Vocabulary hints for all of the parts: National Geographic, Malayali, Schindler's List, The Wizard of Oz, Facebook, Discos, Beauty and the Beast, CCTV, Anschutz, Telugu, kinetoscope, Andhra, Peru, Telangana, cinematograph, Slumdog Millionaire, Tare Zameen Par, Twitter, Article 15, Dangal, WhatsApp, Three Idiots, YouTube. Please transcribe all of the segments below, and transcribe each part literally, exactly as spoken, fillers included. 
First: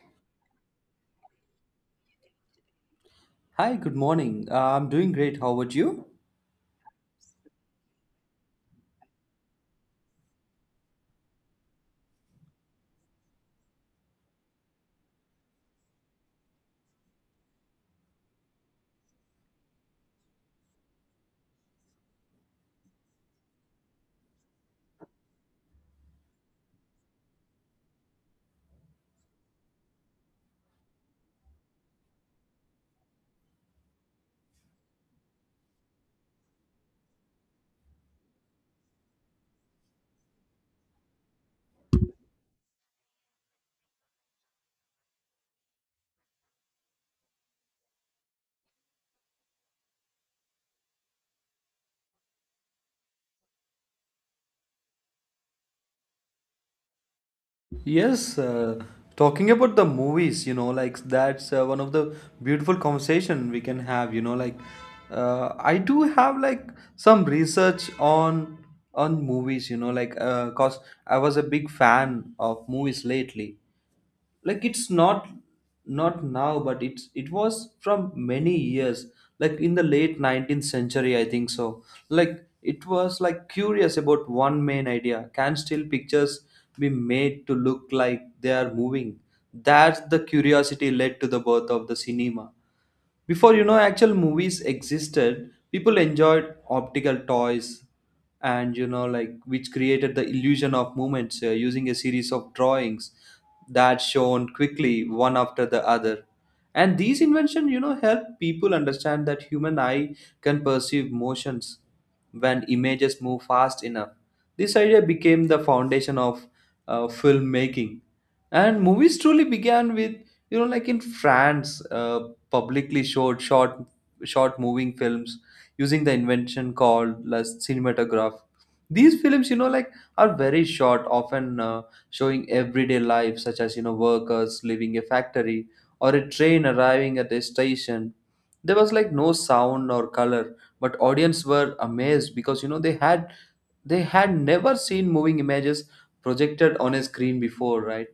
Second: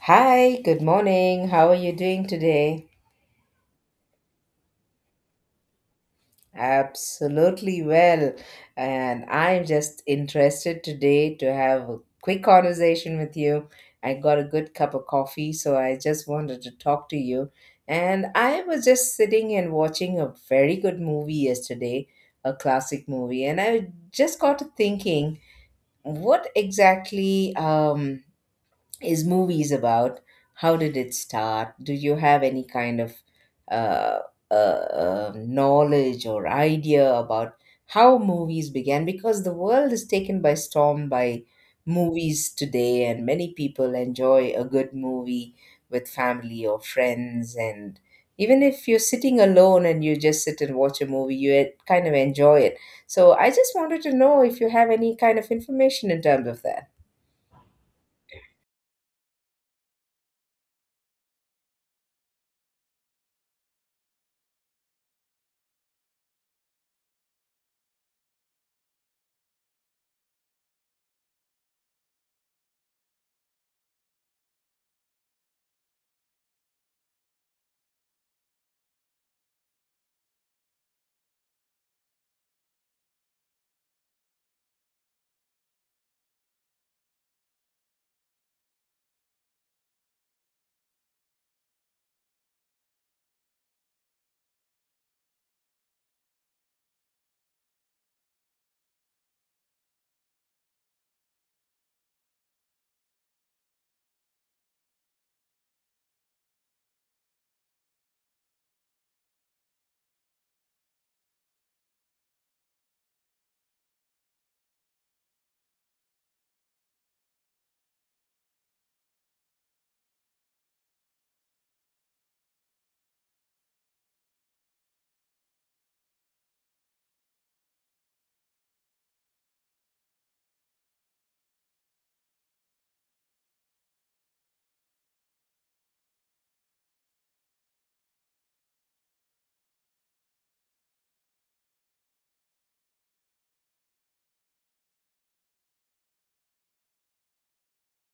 Hi, good morning. How are you doing today? Hi, good morning. Uh, I'm doing great. How about you? Absolutely well. And I'm just interested today to have a quick conversation with you. I got a good cup of coffee, so I just wanted to talk to you. And I was just sitting and watching a very good movie yesterday, a classic movie, and I just got to thinking what exactly um is movies about? How did it start? Do you have any kind of uh, uh, uh, knowledge or idea about how movies began? Because the world is taken by storm by movies today, and many people enjoy a good movie with family or friends. And even if you're sitting alone and you just sit and watch a movie, you eh, kind of enjoy it. So I just wanted to know if you have any kind of information in terms of that. Yes, uh, talking about the movies, you know, like that's uh, one of the beautiful conversation we can have, you know, like uh, I do have like some research on on movies, you know, like uh, cause I was a big fan of movies lately. like it's not not now but it's it was from many years, like in the late nineteenth century, I think. So like it was like curious about one main idea: can still pictures be made to look like they are moving? That's the curiosity led to the birth of the cinema. Before, you know, actual movies existed, people enjoyed optical toys, and, you know, like, which created the illusion of movements, uh, using a series of drawings that shown quickly one after the other. And these inventions, you know, help people understand that human eye can perceive motions when images move fast enough. This idea became the foundation of uh, filmmaking, and movies truly began with, you know, like, in France, uh, publicly showed short short moving films using the invention called as cinematograph. These films, you know, like, are very short, often uh, showing everyday life, such as, you know, workers leaving a factory or a train arriving at a station. There was like no sound or color, but audience were amazed because, you know, they had they had never seen moving images projected on a screen before. Right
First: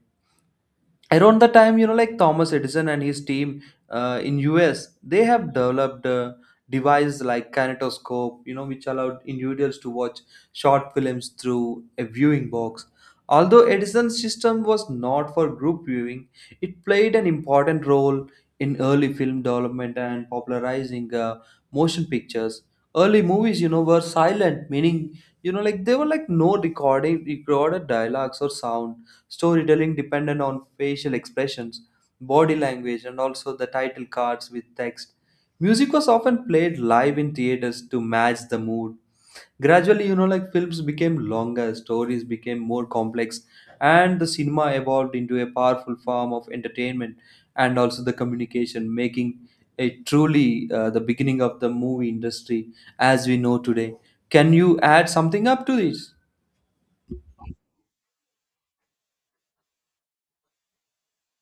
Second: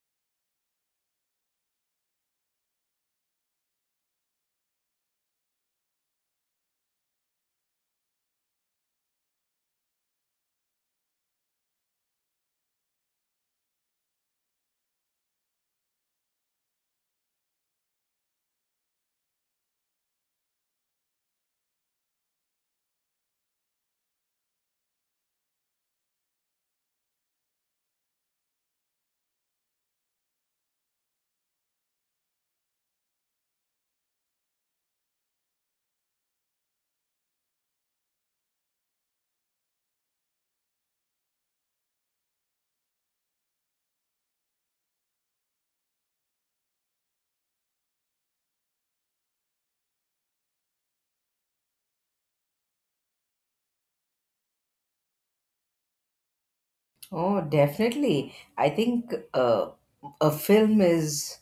around the time, you know, like, Thomas Edison and his team, uh, in US, they have developed uh, devices like kinetoscope, you know, which allowed individuals to watch short films through a viewing box. Although Edison's system was not for group viewing, it played an important role in early film development and popularizing uh, motion pictures. Early movies, you know, were silent, meaning, you know, like, they were like no recording recorded dialogues or sound. Storytelling dependent on facial expressions, body language, and also the title cards with text. Music was often played live in theaters to match the mood. Gradually, you know, like, films became longer, stories became more complex, and the cinema evolved into a powerful form of entertainment and also the communication, making it truly, uh, the beginning of the movie industry as we know today. Can you add something up to this? Oh, definitely. I think uh, a film is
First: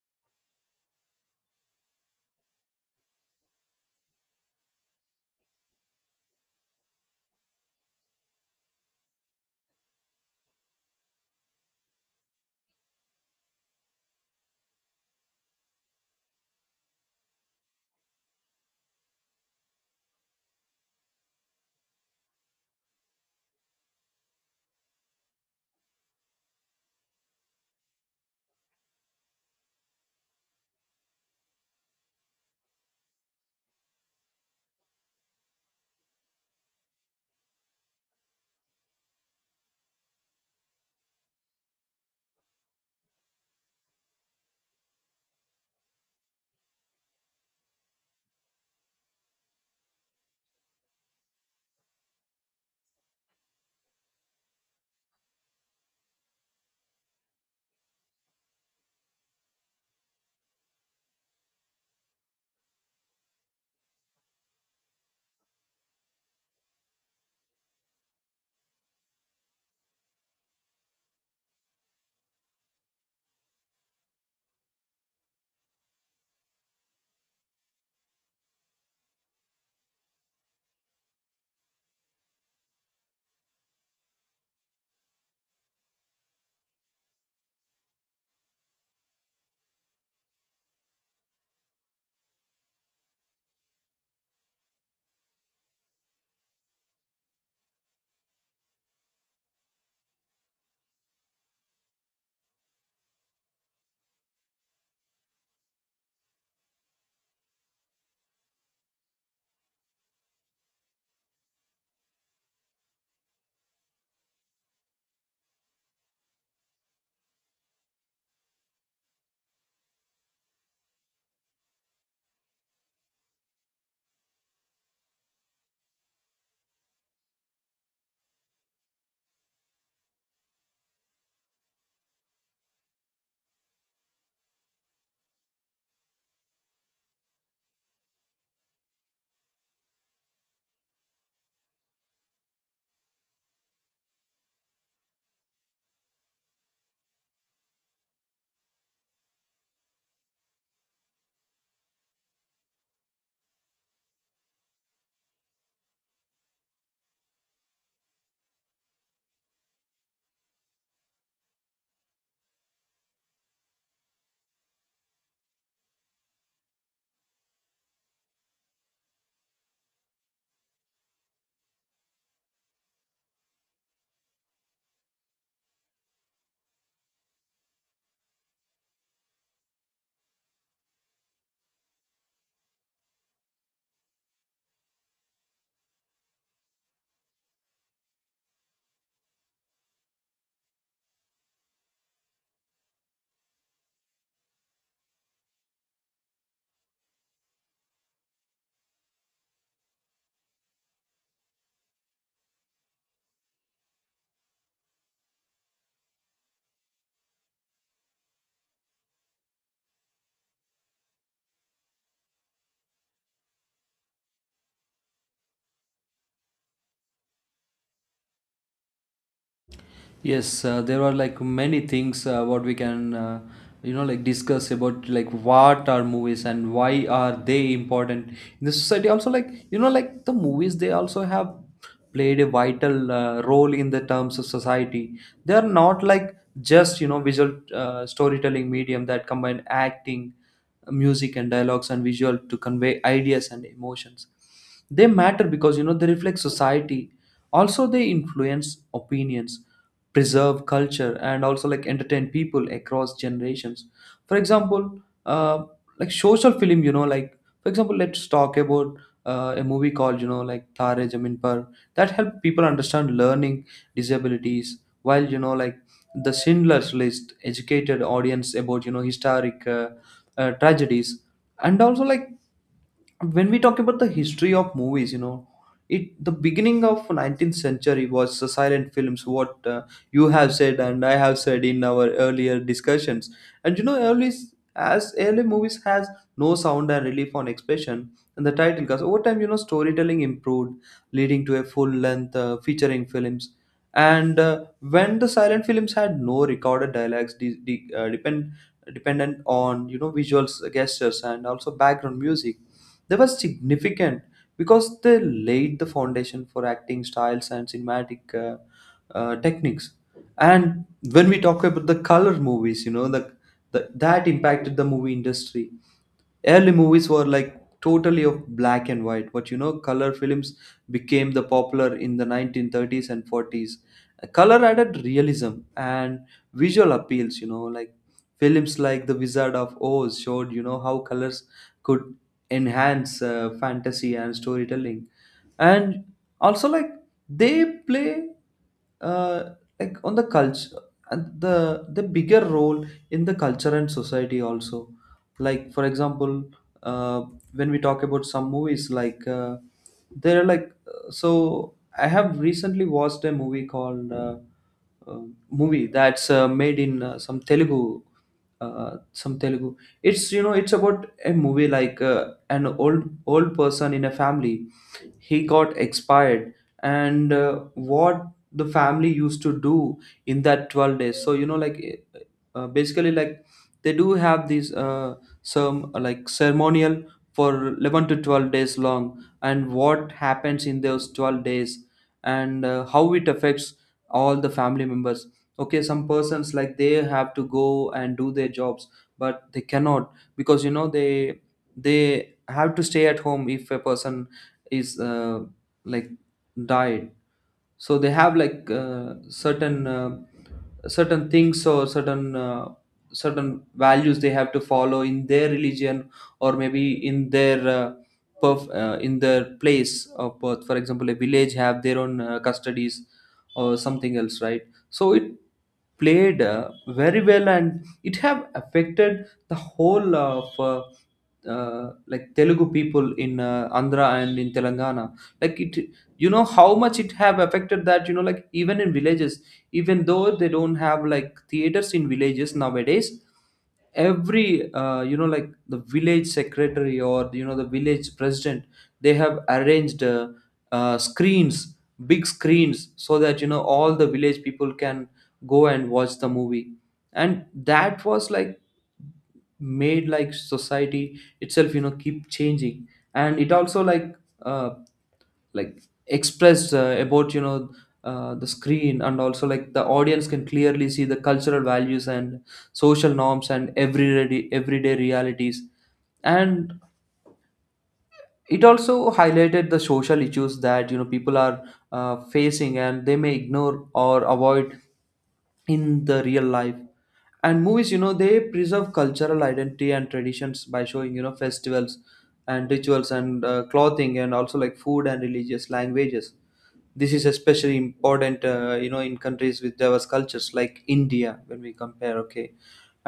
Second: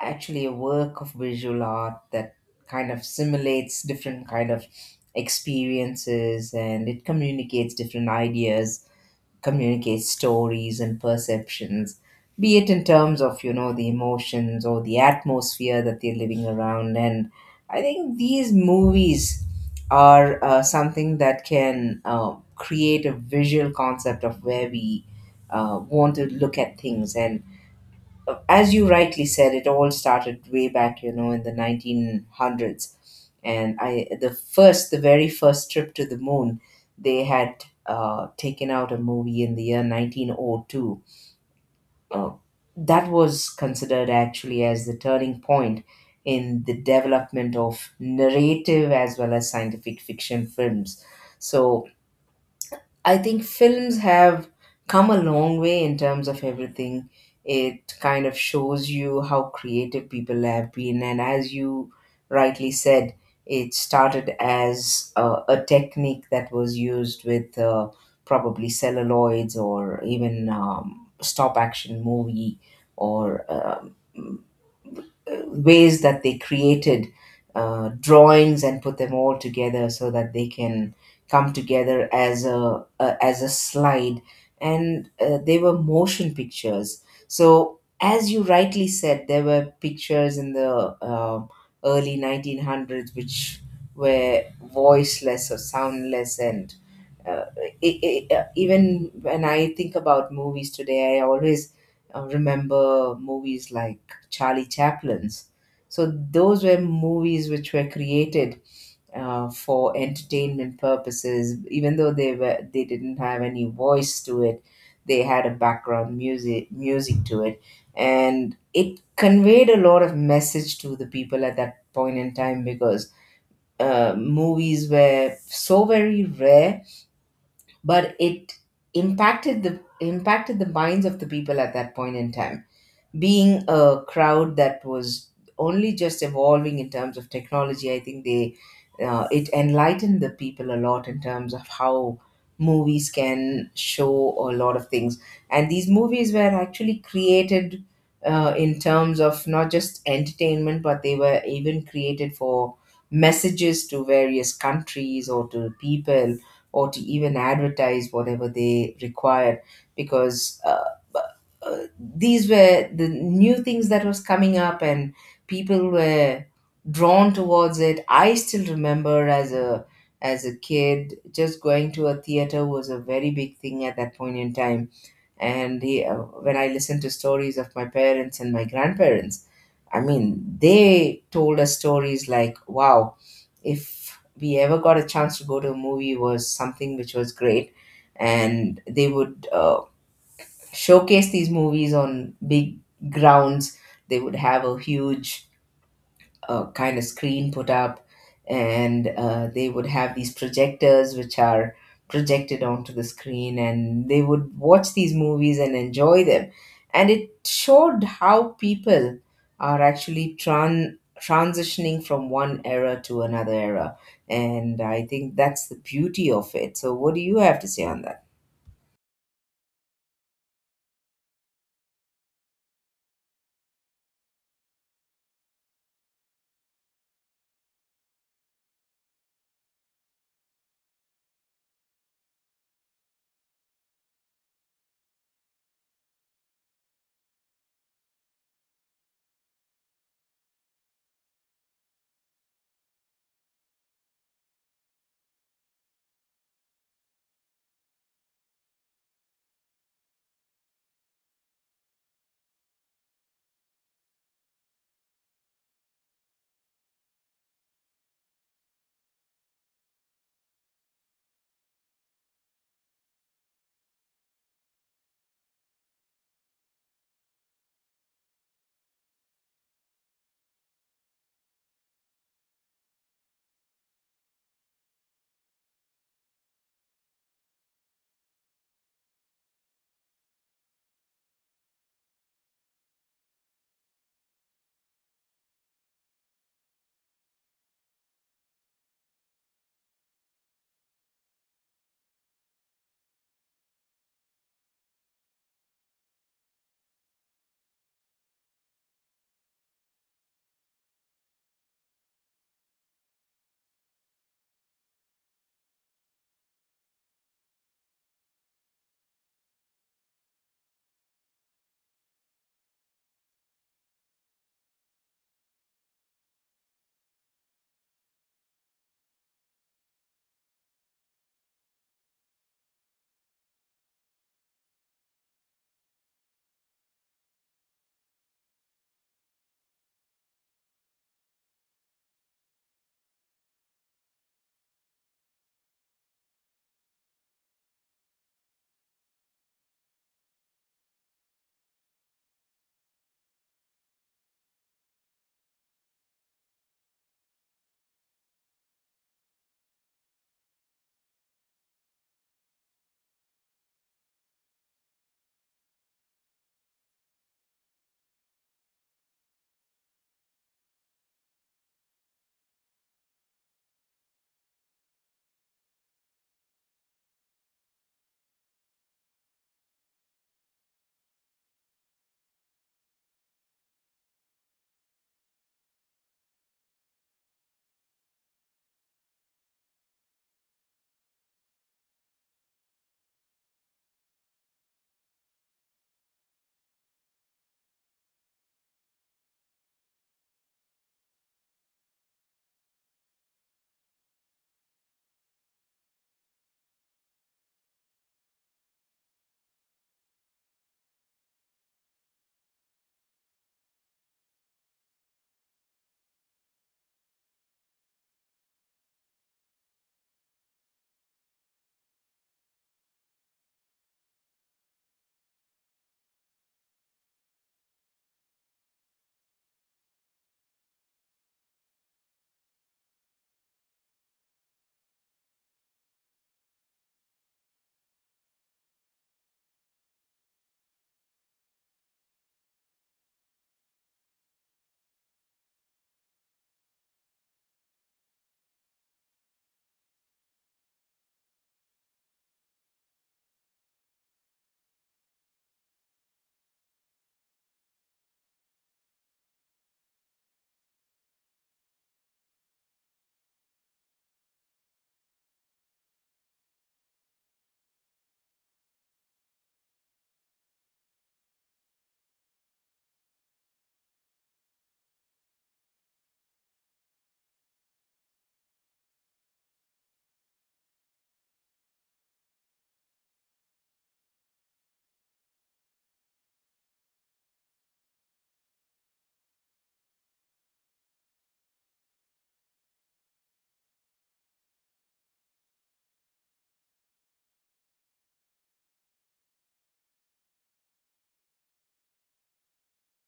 actually a work of visual art that kind of simulates different kind of experiences, and it communicates different ideas, communicate stories and perceptions, be it in terms of, you know, the emotions or the atmosphere that they're living around. And I think these movies are uh, something that can uh, create a visual concept of where we uh, want to look at things. And as you rightly said, it all started way back, you know, in the nineteen hundreds. And I, the first, the very first trip to the moon, they had uh, taken out a movie in the year nineteen oh two. Uh, that was considered actually as the turning point in the development of narrative as well as scientific fiction films. So I think films have come a long way in terms of everything. It kind of shows you how creative people have been, and as you rightly said, it started as a, a technique that was used with uh, probably celluloids or even um, stop action movie or. Um, uh, ways that they created uh, drawings and put them all together so that they can come together as a, a as a slide. And uh, they were motion pictures, so as you rightly said there were pictures in the uh, early nineteen hundreds which were voiceless or soundless. And uh, e- e- uh, even when I think about movies today, I always uh, remember movies like Charlie Chaplin's. So those were movies which were created uh, for entertainment purposes, even though they were they didn't have any voice to it. They had a background music music to it, and it conveyed a lot of message to the people at that point in time because uh, movies were so very rare, but it impacted the impacted the minds of the people at that point in time, being a crowd that was only just evolving in terms of technology. I think they uh, it enlightened the people a lot in terms of how movies can show a lot of things. And these movies were actually created uh, in terms of not just entertainment, but they were even created for messages to various countries or to people or to even advertise whatever they required because. Uh, uh, these were the new things that was coming up, and people were drawn towards it. I still remember, as a as a kid, just going to a theater was a very big thing at that point in time. And the, uh, when I listened to stories of my parents and my grandparents, I mean, they told us stories like wow, if we ever got a chance to go to a movie was something which was great. And they would uh, showcase these movies on big grounds. They would have a huge uh, kind of screen put up, and uh, they would have these projectors which are projected onto the screen, and they would watch these movies and enjoy them. And it showed how people are actually tran- transitioning from one era to another era. And I think that's the beauty of it. So, what do you have to say on that? Yes, uh, there are like many things uh, what we can, uh, you know, like, discuss about, like, what are movies and why are they important in the society. Also, like, you know, like, the movies, they also have played a vital uh, role in the terms of society. They are not like just, you know, visual uh, storytelling medium that combine acting, music and dialogues and visual to convey ideas and emotions. They matter because, you know, they reflect society, also they influence opinions, preserve culture and also like entertain people across generations. For example, uh, like social film, you know, like, for example, let's talk about, uh, a movie called, you know, like, Tare Zameen Par, that helped people understand learning disabilities, while, you know, like, the Schindler's List educated audience about, you know, historic uh, uh, tragedies and also like, when we talk about the history of movies, you know, it, the beginning of nineteenth century was the silent films, what uh, you have said and I have said in our earlier discussions. And, you know, early, as early movies has no sound and relief on expression and the title. Because over time, you know, storytelling improved, leading to a full length uh, featuring films. And uh, when the silent films had no recorded dialogues, de- de- uh, depend dependent on, you know, visuals, gestures and also background music, they were significant because they laid the foundation for acting styles and cinematic uh, uh, techniques. And when we talk about the color movies, you know, the, the that impacted the movie industry. Early movies were like totally of black and white, but, you know, color films became the popular in the nineteen thirties and forties. Color added realism and visual appeals. You know, like, films like The Wizard of Oz showed, you know, how colors could enhance uh, fantasy and storytelling. And also like, they play, uh, like, on the culture, and the the bigger role in the culture and society also. Like, for example, uh, when we talk about some movies like, uh, they're like, uh, so I have recently watched a movie called, uh, uh, movie that's uh, made in, uh, some telugu uh, some telugu. It's, you know, it's about a movie like, uh, an old old person in a family, he got expired. And uh, what the family used to do in that twelve days. So, you know, like, eh, eh, uh, basically like, they do have these uh, some uh, like ceremonial for eleven to twelve days long, and what happens in those twelve days, and uh, how it affects all the family members. Okay, some persons like they have to go and do their jobs, but they cannot, because, you know, they they have to stay at home if a person is, uh, like diet. So they have like uh, certain uh, certain things or certain uh, certain values they have to follow in their religion, or maybe in their uh, perf- uh, in their place of birth. For example, a village have their own uh, custodies or something else, right? So it played uh, very well, and it have affected the whole of, uh, uh, like Telugu people in, uh, Andhra and in Telangana. Like it, you know, how much it have affected that, you know, like, even in villages, even though they don't have like theaters in villages nowadays, every, uh, you know, like, the village secretary, or, you know, the village president, they have arranged, uh, uh, screens, big screens, so that, you know, all the village people can go and watch the movie. And that was like made, like, society itself, you know, keep changing. And it also like, uh, like expressed uh, about, you know, uh, the screen, and also like the audience can clearly see the cultural values and social norms and everyday everyday realities. And it also highlighted the social issues that, you know, people are uh, facing and they may ignore or avoid in the real life. And movies, you know, they preserve cultural identity and traditions by showing, you know, festivals and rituals and, uh, clothing and also like food and religious languages. This is especially important, uh, you know, in countries with diverse cultures like India, when we compare, okay.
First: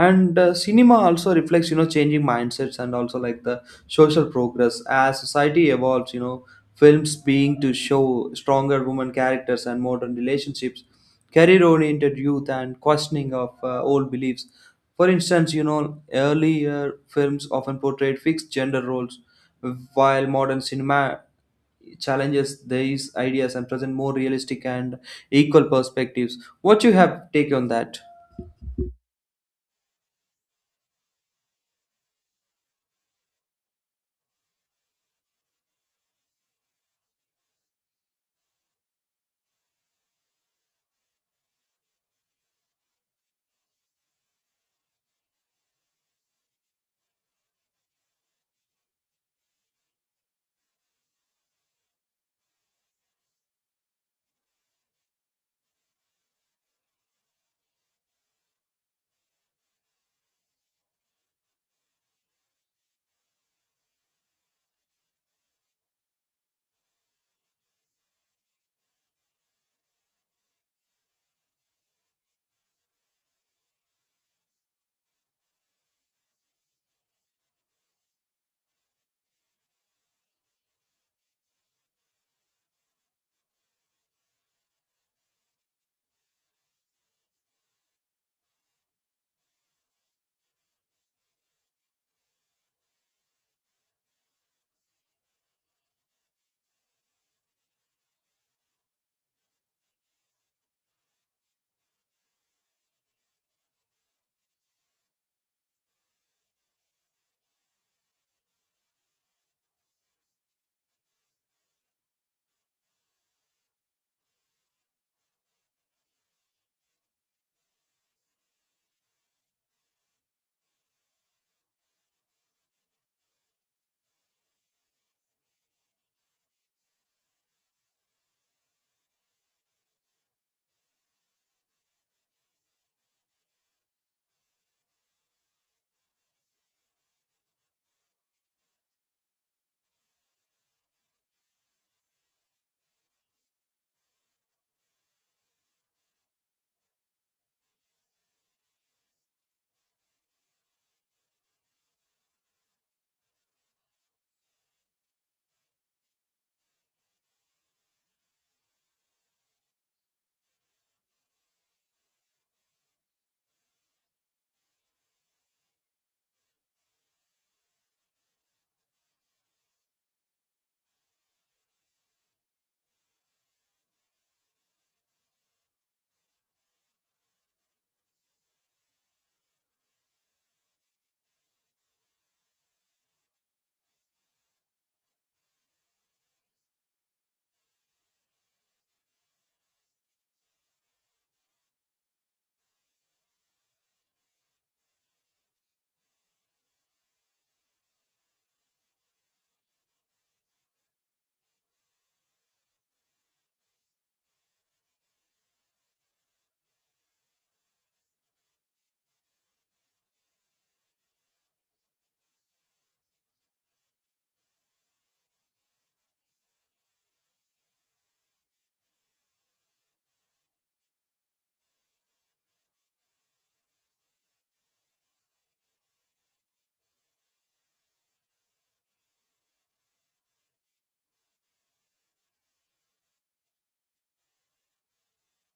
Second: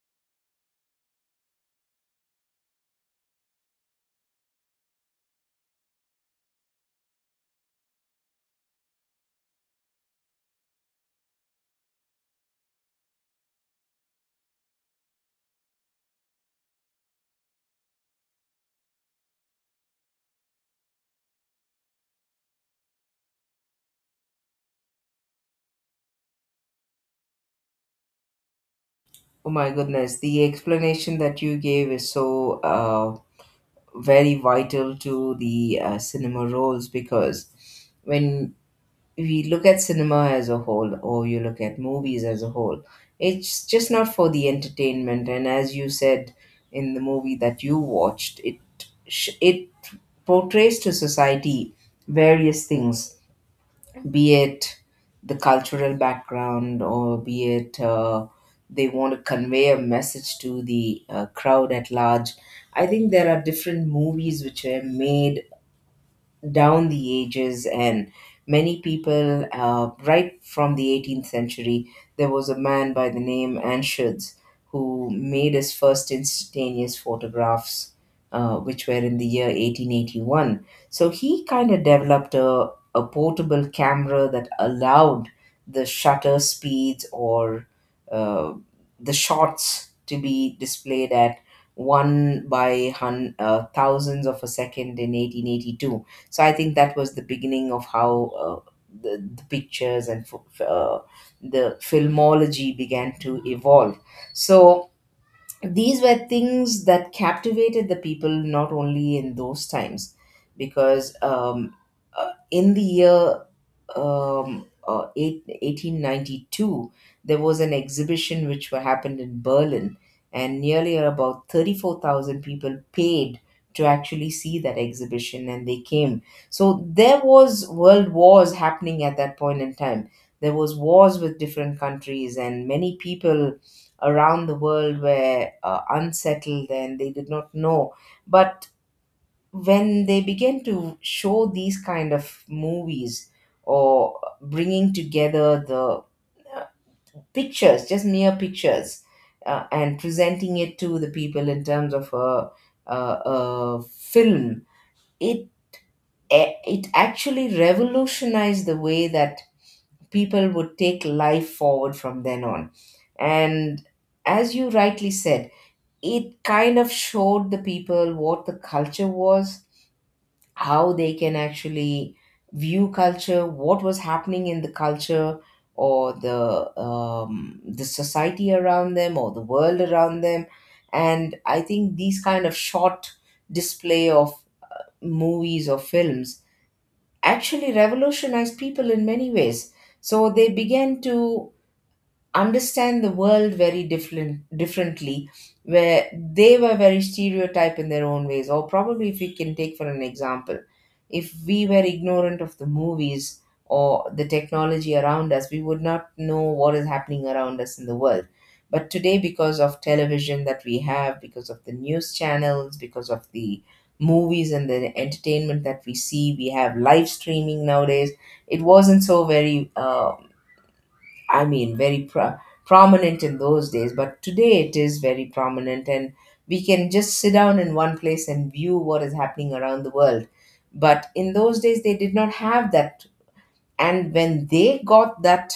And uh, cinema also reflects, you know, changing mindsets and also like the social progress. As society evolves, you know, films being to show stronger women characters and modern relationships, career oriented youth, and questioning of uh, old beliefs. For instance, you know, earlier films often portrayed fixed gender roles, while modern cinema challenges these ideas and present more realistic and equal perspectives. What you have take on that? Oh my goodness, the explanation that you gave is so uh, very vital to the uh, cinema roles, because when we look at cinema as a whole, or you look at movies as a whole, it's just not for the entertainment. And as you said in the movie that you watched, it sh- it portrays to society various things, be it the cultural background or be it uh, they want to convey a message to the uh, crowd at large. I think there are different movies which were made down the ages, and many people, uh, right from the eighteenth century, there was a man by the name Anschutz who made his first instantaneous photographs, uh, which were in the year eighteen eighty-one. So he kind of developed a, a portable camera that allowed the shutter speeds or uh, the shots to be displayed at one by hun- uh, thousands of a second in eighteen eighty-two. So I think that was the beginning of how uh, the, the pictures and f- f- uh, the filmology began to evolve. So these were things that captivated the people not only in those times, because um, uh, in the year um, uh, eight, eighteen ninety-two, there was an exhibition which were- happened in Berlin, and nearly about thirty-four thousand people paid to actually see that exhibition, and they came. So there was world wars happening at that point in time. There was wars with different countries, and many people around the world were uh, unsettled and they did not know. But when they began to show these kind of movies or bringing together the uh, pictures, just mere pictures, uh, and presenting it to the people in terms of a, a, a film, it eh, it actually revolutionized the way that people would take life forward from then on. And as you rightly said, it kind of showed the people what the culture was, how they can actually view culture, what was happening in the culture or the um, the society around them or the world around them, and I think these kind of short display of movies or films actually revolutionized people in many ways. So they began to understand the world very different differently, where they were very stereotyped in their own ways, or probably, if we can take for an example, if we were ignorant of the movies or the technology around us, we would not know what is happening around us in the world. But today, because of television that we have, because of the news channels, because of the movies and the entertainment that we see, we have live streaming nowadays. It wasn't so very uh, I mean, very pro- prominent in those days, but today it is very prominent, and we can just sit down in one place and view what is happening around the world. But in those days, they did not have that. And when they got that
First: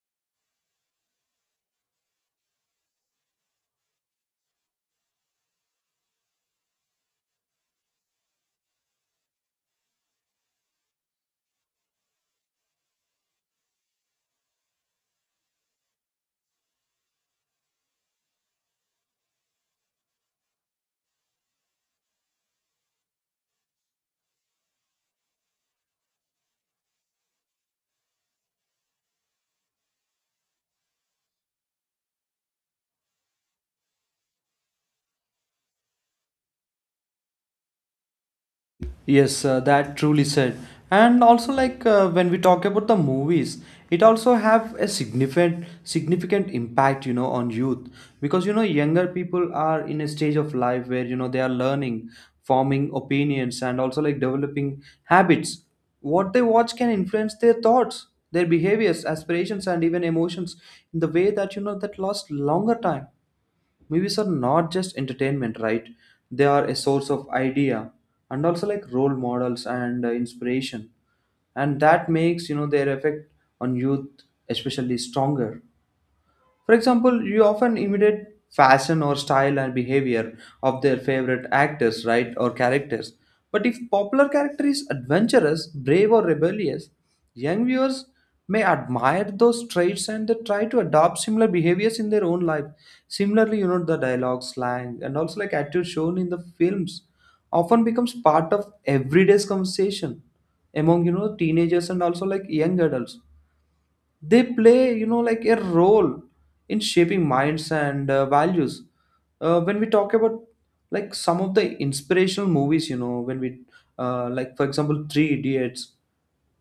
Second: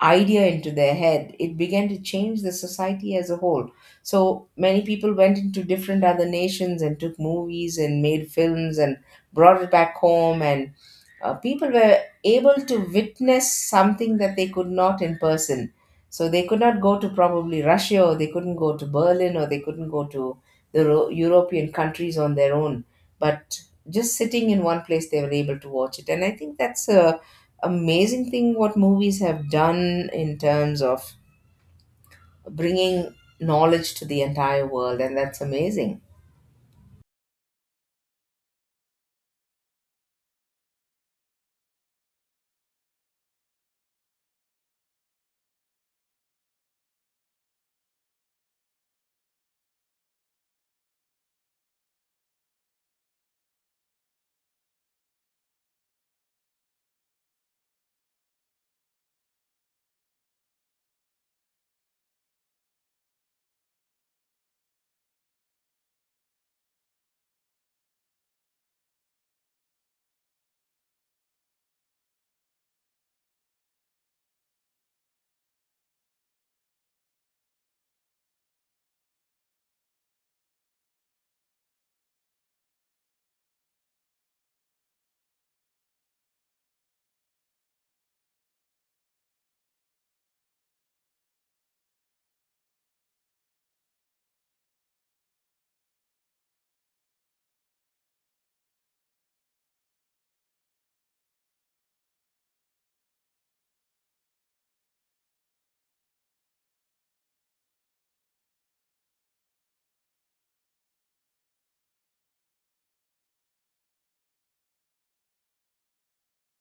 idea into their head, it began to change the society as a whole. So many people went into different other nations and took movies and made films and brought it back home. And uh, people were able to witness something that they could not in person. So they could not go to probably Russia, or they couldn't go to Berlin, or they couldn't go to the Ro- European countries on their own. But just sitting in one place, they were able to watch it. And I think that's a amazing thing what movies have done in terms of bringing knowledge to the entire world, and that's amazing. Yes, uh, that truly said. And also, like, uh, when we talk about the movies, it also have a significant significant impact, you know, on youth, because, you know, younger people are in a stage of life where, you know, they are learning, forming opinions, and also like developing habits. What they watch can influence their thoughts, their behaviors, aspirations, and even emotions in the way that, you know, that lasts longer time. Movies are not just entertainment, right? They are a source of idea and also like role models and uh, inspiration. And that makes, you know, their effect on youth especially stronger. For example, you often imitate fashion or style and behavior of their favorite actors, right, or characters. But if popular character is adventurous, brave, or rebellious, young viewers may admire those traits and they try to adopt similar behaviors in their own life. Similarly, you know, the dialogue, slang, and also like attitude shown in the films often becomes part of everyday's conversation among, you know, teenagers and also like young adults. They play, you know, like, a role in shaping minds and uh, values. Uh, when we talk about like some of the inspirational movies, you know, when we, uh, like, for example, Three Idiots,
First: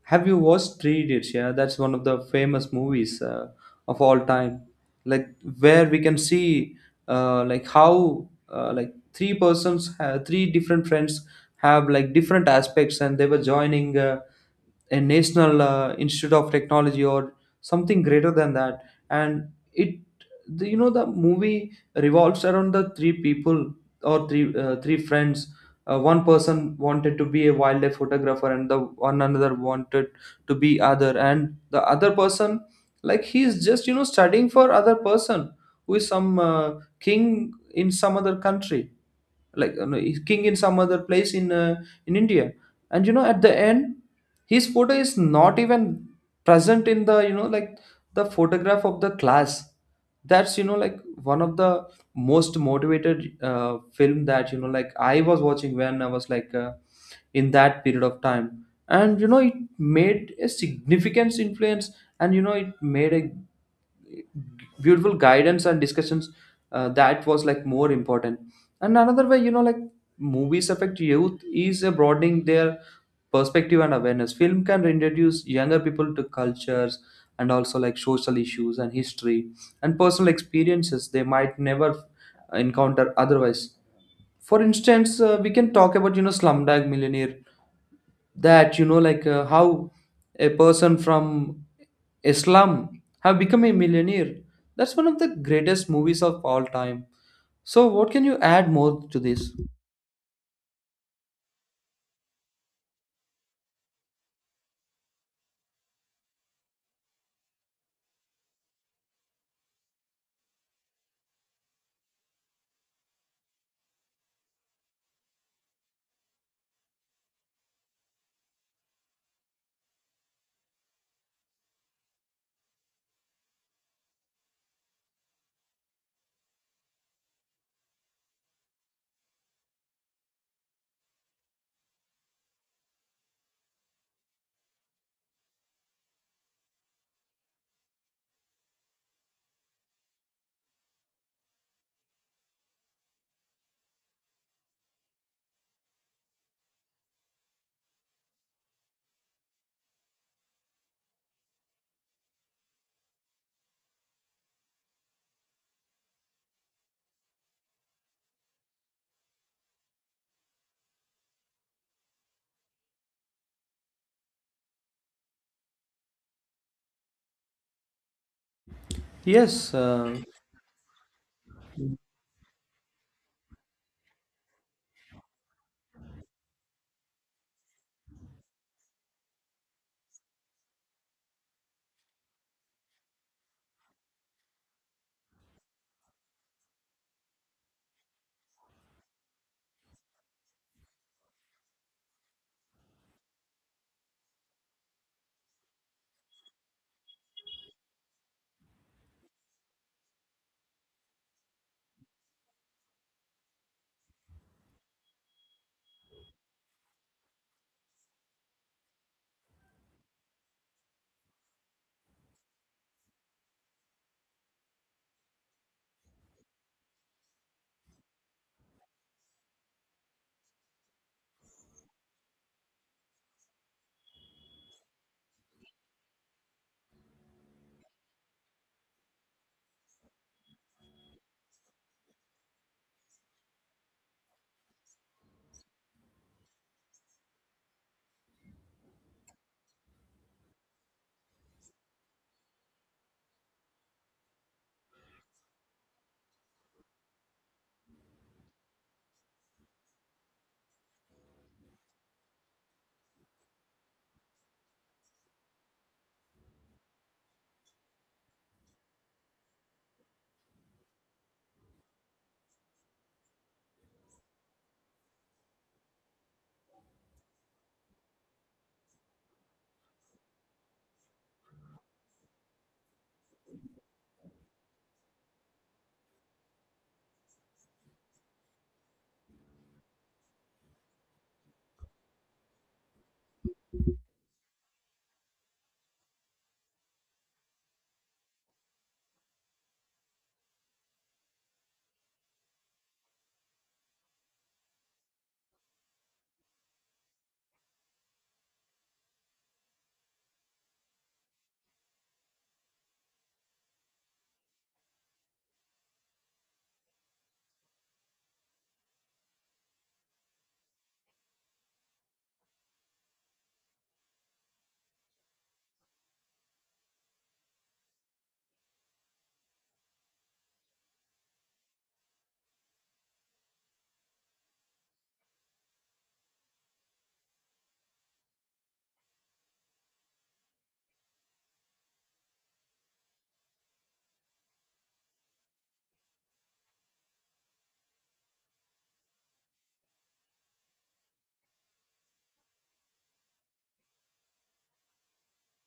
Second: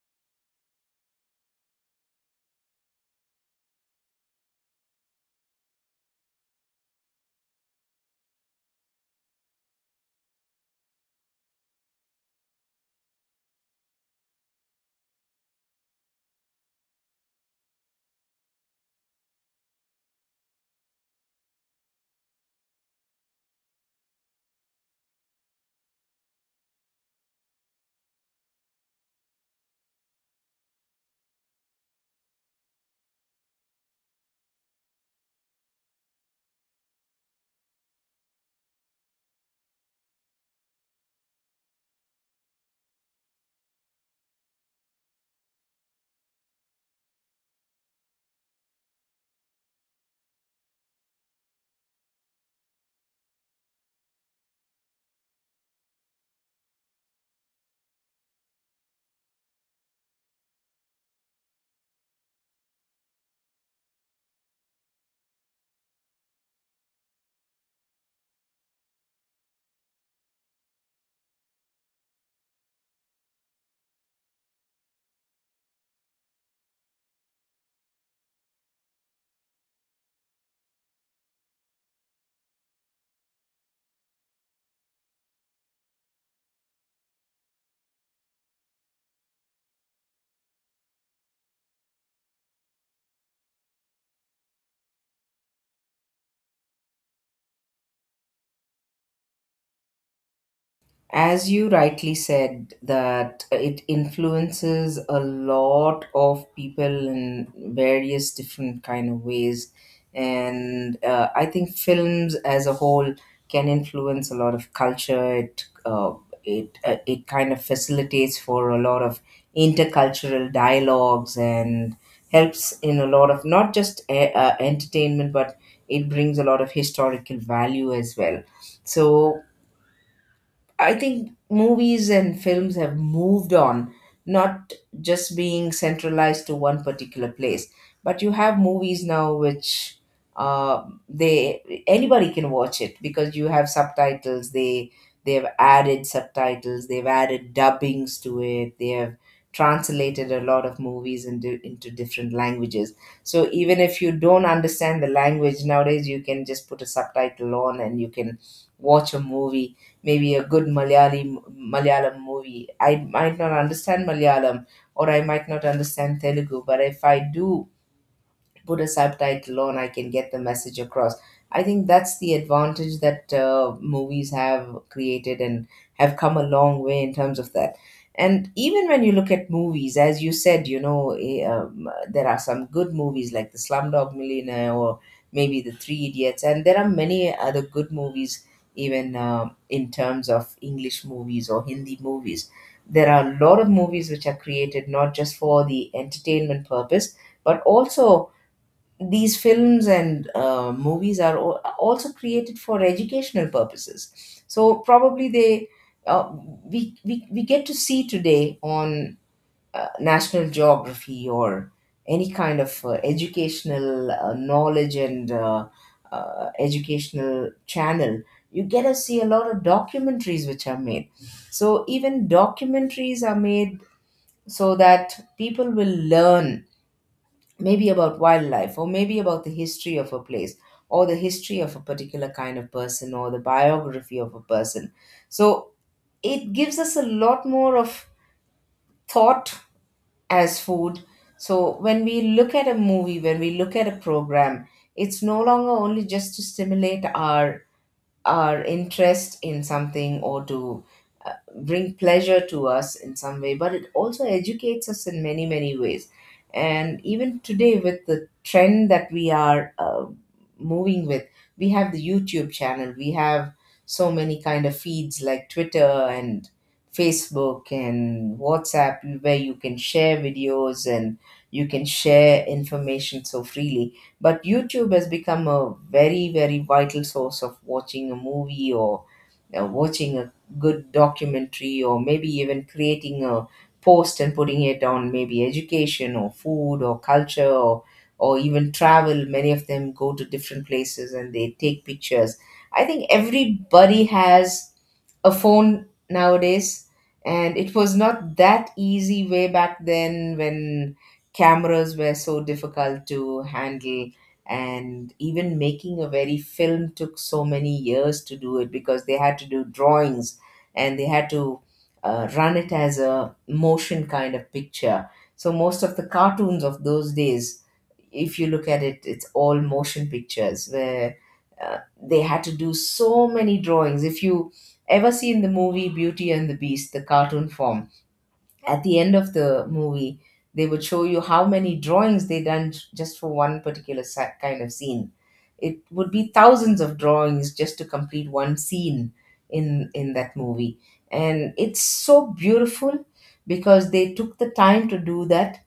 have you watched Three Idiots? Yeah, that's one of the famous movies uh, of all time. Like, where we can see, uh, like, how, uh, like, three persons, uh, three different friends have like different aspects, and they were joining, uh, a national uh, institute of technology or something greater than that. And it, the, you know, the movie revolves around the three people or three uh, three friends. Uh, one person wanted to be a wildlife photographer and the one another wanted to be other, and the other person, like, he is just you know studying for other person who is some uh, king in some other country, like, you know, he's king in some other place in uh, in India. And you know, at the end, his photo is not even present in the you know like the photograph of the class. That's you know like one of the most motivated uh, film that you know like I was watching when I was like uh, in that period of time, and you know it made a significant influence, and you know it made a beautiful guidance and discussions uh, that was like more important. And another way, you know, like movies affect youth is uh, broadening their perspective and awareness. Film can introduce younger people to cultures, and also like social issues, and history, and personal experiences they might never encounter otherwise. For instance, uh, we can talk about, you know, Slumdog Millionaire, that you know like uh, how a person from a slum have become a millionaire. That's one of the greatest movies of all time. So what can you add more to this? As you rightly said, that it influences a lot of people in various different kind of ways, and uh, I think films as a whole can influence a lot of culture. It uh, it uh, it kind of facilitates for a lot of intercultural dialogues and helps in a lot of not just uh, uh, entertainment, but it brings a lot of historical value as well. So I think movies and films have moved on, not just being centralized to one particular place, but you have movies now which uh, they anybody can watch it because you have subtitles. They they've added subtitles. They've added dubbings to it. They have translated a lot of movies into into different languages. So even if you don't understand the language nowadays, you can just put a subtitle on and you can watch a movie, maybe a good Malayali Malayalam movie. I might not understand Malayalam or I might not understand Telugu, but if I do put a subtitle Yes, on, I can uh, get the message across. I think that's the advantage that uh, movies have created, and have come a long way in terms of that. And even when you look at movies, as you said, you know eh, um, there are some good movies like the Slumdog Millionaire or maybe the Three Idiots, and there are many other good movies, even um in terms of English movies or Hindi movies. There are a lot of movies which are created not just for the entertainment purpose, but also these films and uh, movies are al- also created for educational purposes. So probably they, uh, we, we we get to see today on uh, National Geography or any kind of uh, educational uh, knowledge and uh, uh, educational channel. You get to see a lot of documentaries which are made. So even documentaries are made so that people will learn, maybe about wildlife or maybe about the history of a place, or the history of a particular kind of person, or the biography of a person. So it gives us a lot more of thought as food. So when we look at a movie, when we look at a program, it's no longer only just to stimulate our our interest in something, or to bring pleasure to us in some way, but it also educates us in many, many ways. And even today, with the trend that we are uh, moving with, we have the YouTube channel, we have so many kind of feeds like Twitter and Facebook and WhatsApp, where you can share videos and you can share information so freely. But YouTube has become a very, very vital source of watching a movie, or uh, watching a good documentary, or maybe even creating a post and putting it on, maybe education or food or culture or or even travel. Many of them go to different places and they take pictures. I think everybody has a phone nowadays, and it was not that easy way back then, when cameras were so difficult to handle. And even making a very film took so many years to do it, because they had to do drawings, and they had to uh, run it as a motion kind of picture. So most of the cartoons of those days, if you look at it, it's all motion pictures where uh, they had to do so many drawings. If you ever seen the movie Beauty and the Beast, the cartoon form, at the end of the movie they would show you how many drawings they done j- just for one particular sa- kind of scene. It would be thousands of drawings just to complete one scene in in that movie, and it's so beautiful because they took the time to do that,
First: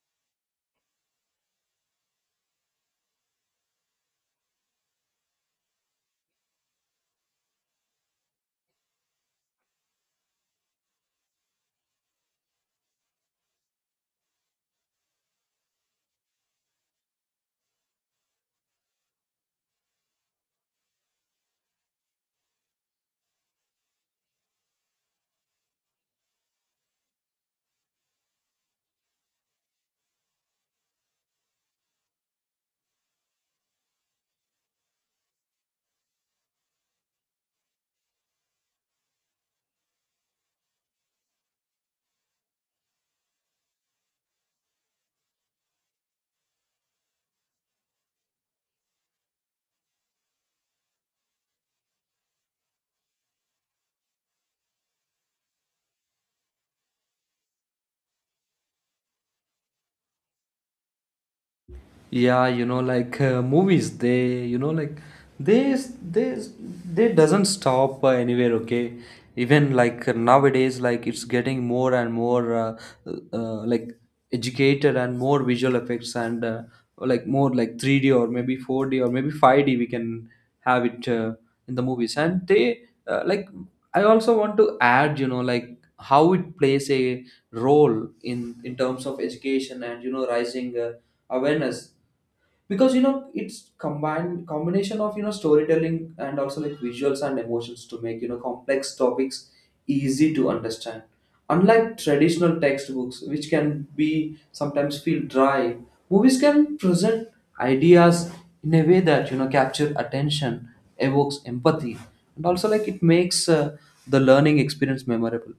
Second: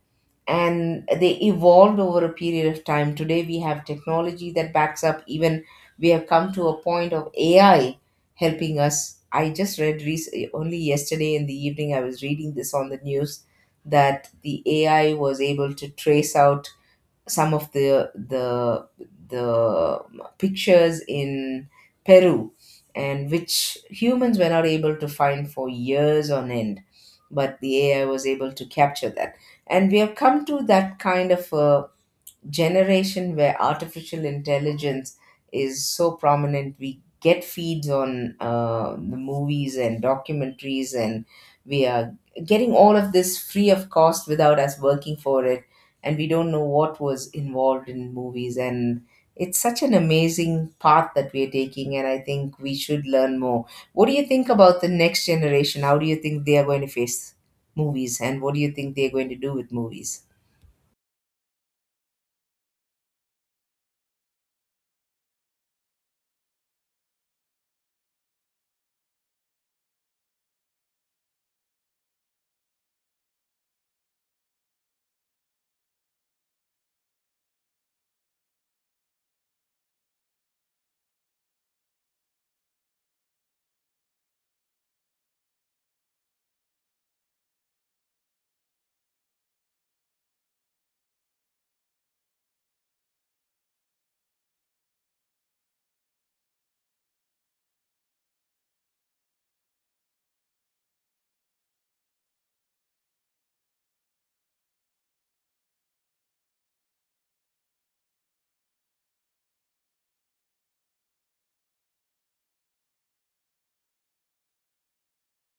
and they evolved over a period of time. Today, we have technology that backs up. Even we have come to a point of A I helping us. I just read rec- only yesterday in the evening, I was reading this on the news that the A I was able to trace out some of the the the pictures in Peru, and which humans were not able to find for years on end, but the A I was able to capture that. And we have come to that kind of a generation where artificial intelligence is so prominent. We get feeds on uh, the movies and documentaries, and we are getting all of this free of cost without us working for it, and we don't know what was involved in movies. And it's such an amazing path that we're taking, and I think we should learn more. What do you think about the next generation? How do you think they are going to face movies, and what do you think they're going to do with movies? yeah. You know, like uh, movies, they, you know, like they, they, they doesn't stop uh, anywhere. Okay, even like uh, nowadays, like, it's getting more and more, uh, uh, like educated, and more visual effects, and uh, like more like three D or maybe four D or maybe five D. We can have it uh, in the movies, and they uh, like. I also want to add, you know, like how it plays a role in in terms of education, and you know, rising uh, awareness, because you know it's combined combination of, you know, storytelling and also like visuals and emotions, to make, you know, complex topics easy to understand. Unlike traditional textbooks, which can be sometimes feel dry, movies can present ideas in a way that, you know, capture attention, evokes empathy, and also like it makes uh, the learning experience memorable.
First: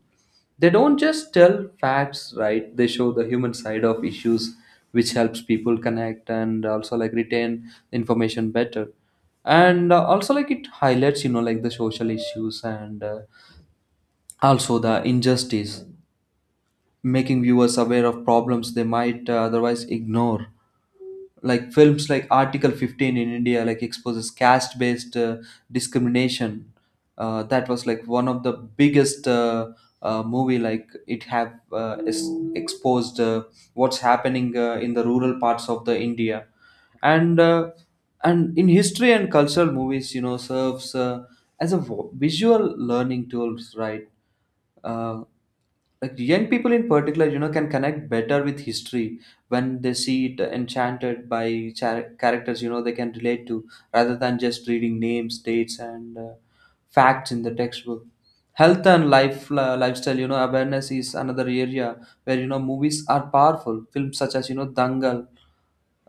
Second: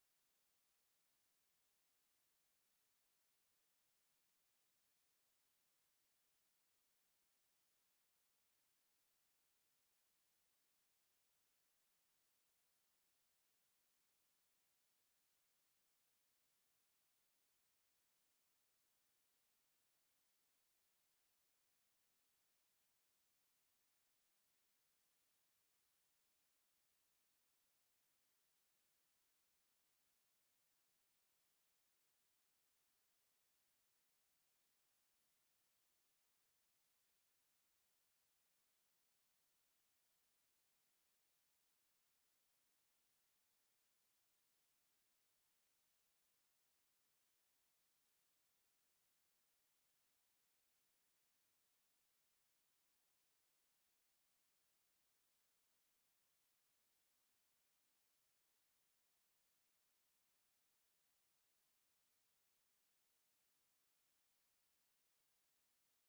They don't just tell facts, right? They show the human side of issues, which helps people connect and also like retain information better. And uh, also like it highlights, you know, like the social issues, and uh, also the injustice, making viewers aware of problems they might uh, otherwise ignore. Like films like Article fifteen in India, like, exposes caste based uh, discrimination. Uh, that was like one of the biggest uh, uh, movie, like it have uh, is exposed uh, what's happening uh, in the rural parts of the India. And uh, and in history and cultural movies, you know, serves uh, as a vo- visual learning tools, right? uh, like young people, in particular, you know, can connect better with history when they see it enchanted by char- characters, you know, they can relate to, rather than just reading names, dates, and uh, facts in the textbook. Health and life uh, lifestyle, you know, awareness is another area where, you know, movies are powerful. Films such as, you know, Dangal,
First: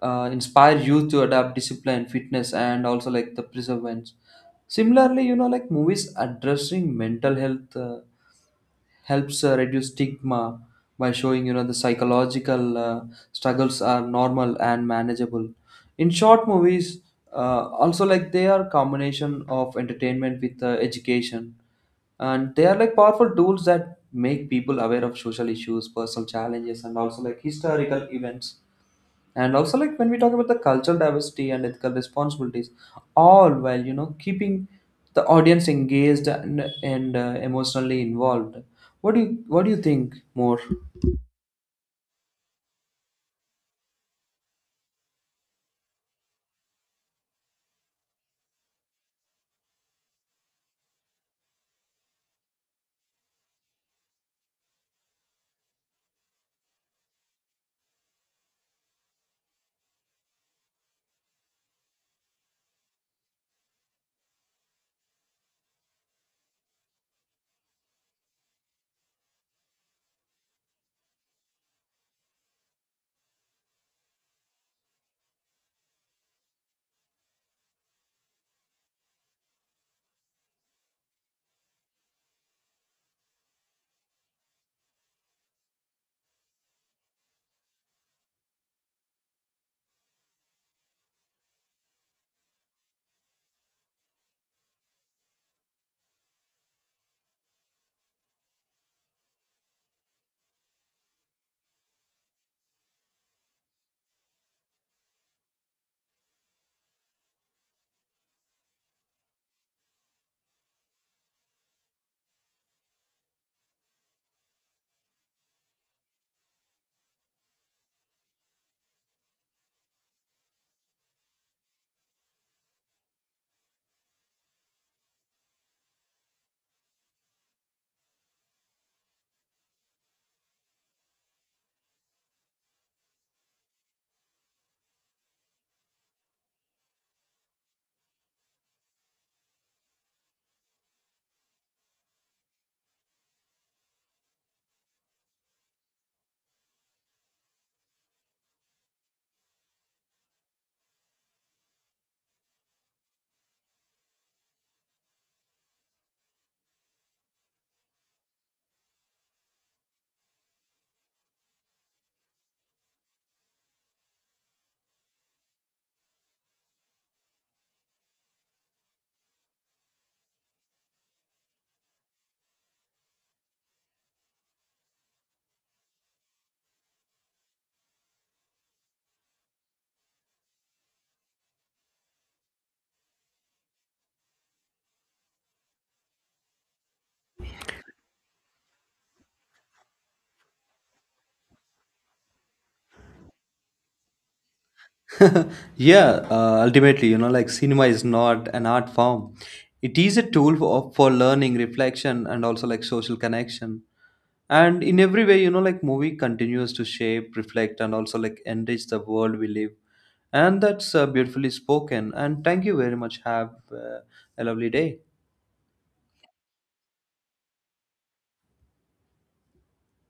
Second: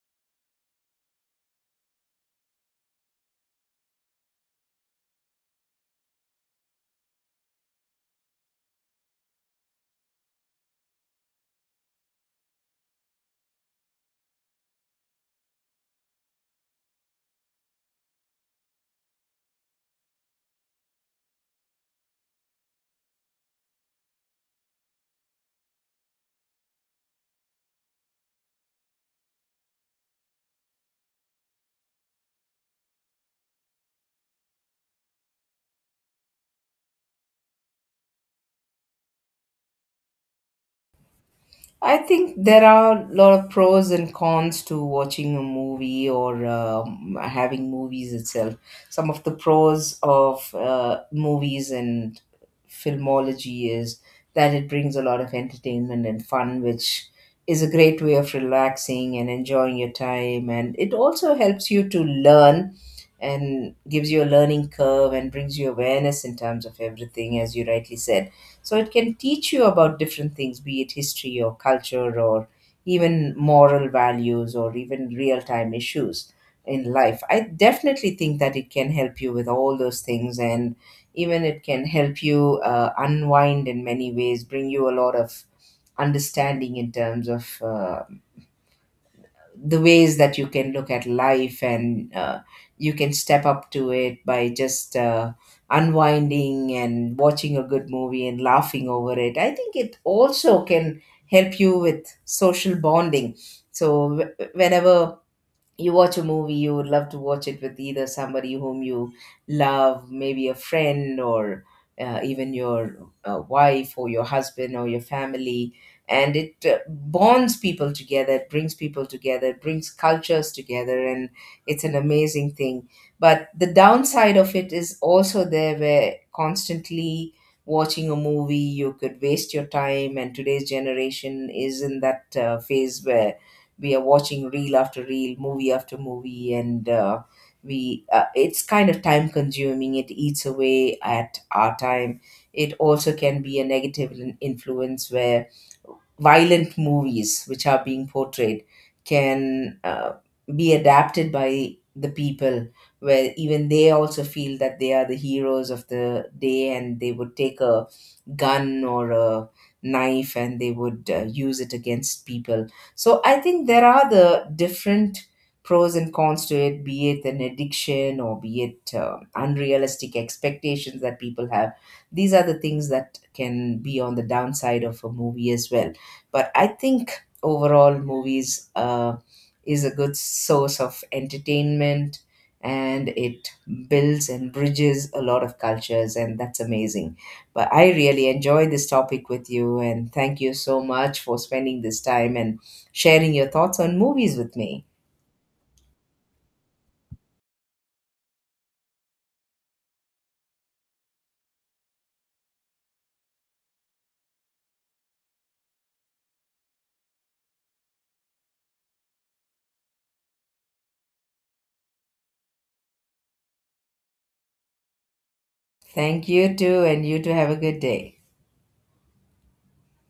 uh, inspire youth to adapt discipline, fitness, and also like the perseverance. Similarly, you know, like movies addressing mental health uh, helps uh, reduce stigma by showing, you know, the psychological uh, struggles are normal and manageable. In short, movies uh, also like they are combination of entertainment with uh, education, and they are like powerful tools that make people aware of social issues, personal challenges, and also like historical events, and also like when we talk about the cultural diversity and ethical responsibilities, all while, you know, keeping the audience engaged and, and uh, emotionally involved. What do you what do you think more? I think there are a lot of pros and cons to watching a movie, or um, having movies itself. Some of the pros of uh, movies and filmology is that it brings a lot of entertainment and fun, which is a great way of relaxing and enjoying your time. And it also helps you to learn, and gives you a learning curve, and brings you awareness in terms of everything, as you rightly said. So it can teach you about different things, be it history or culture, or even moral values, or even real time issues in life. I definitely think that it can help you with all those things, and even it can help you uh, unwind in many ways, bring you a lot of understanding in terms of uh, the ways that you can look at life, and uh, you can step up to it by just uh, unwinding and watching a good movie and laughing over it. I think it also can help you with social bonding. So, wh- whenever you watch a movie, you would love to watch it with either somebody whom you love, maybe a friend, or uh, even your uh, wife or your husband or your family. And it uh, bonds people together, it brings people together, it brings cultures together, and it's an amazing thing. But the downside of it is also there, where constantly watching a movie, you could waste your time, and today's generation is in that uh, phase where we are watching reel after reel, movie after movie, and uh, we uh, it's kind of time consuming, it eats away at our time. It also can be a negative in- influence, where violent movies which are being portrayed can uh, be adapted by the people, where even they also feel that they are the heroes of the day, and they would take a gun or a knife, and they would uh, use it against people. So I think there are the different pros and cons to it, be it an addiction or be it uh, unrealistic expectations that people have. These are the things that can be on the downside of a movie as well. But I think overall, movies uh, is a good source of entertainment, and it builds and bridges a lot of cultures, and that's amazing. But I really enjoyed this topic with you, and thank you so much for spending this time and sharing your thoughts on movies with me. Yeah, uh, ultimately, you know, like, cinema is not an art form, it is a tool for, for learning, reflection, and also like social connection. And in every way, you know, like, movie continues to shape, reflect, and also like enrich the world we live. And that's uh, beautifully spoken, and thank you very much. Have uh, a lovely day. Thank you too, and you too have a good day.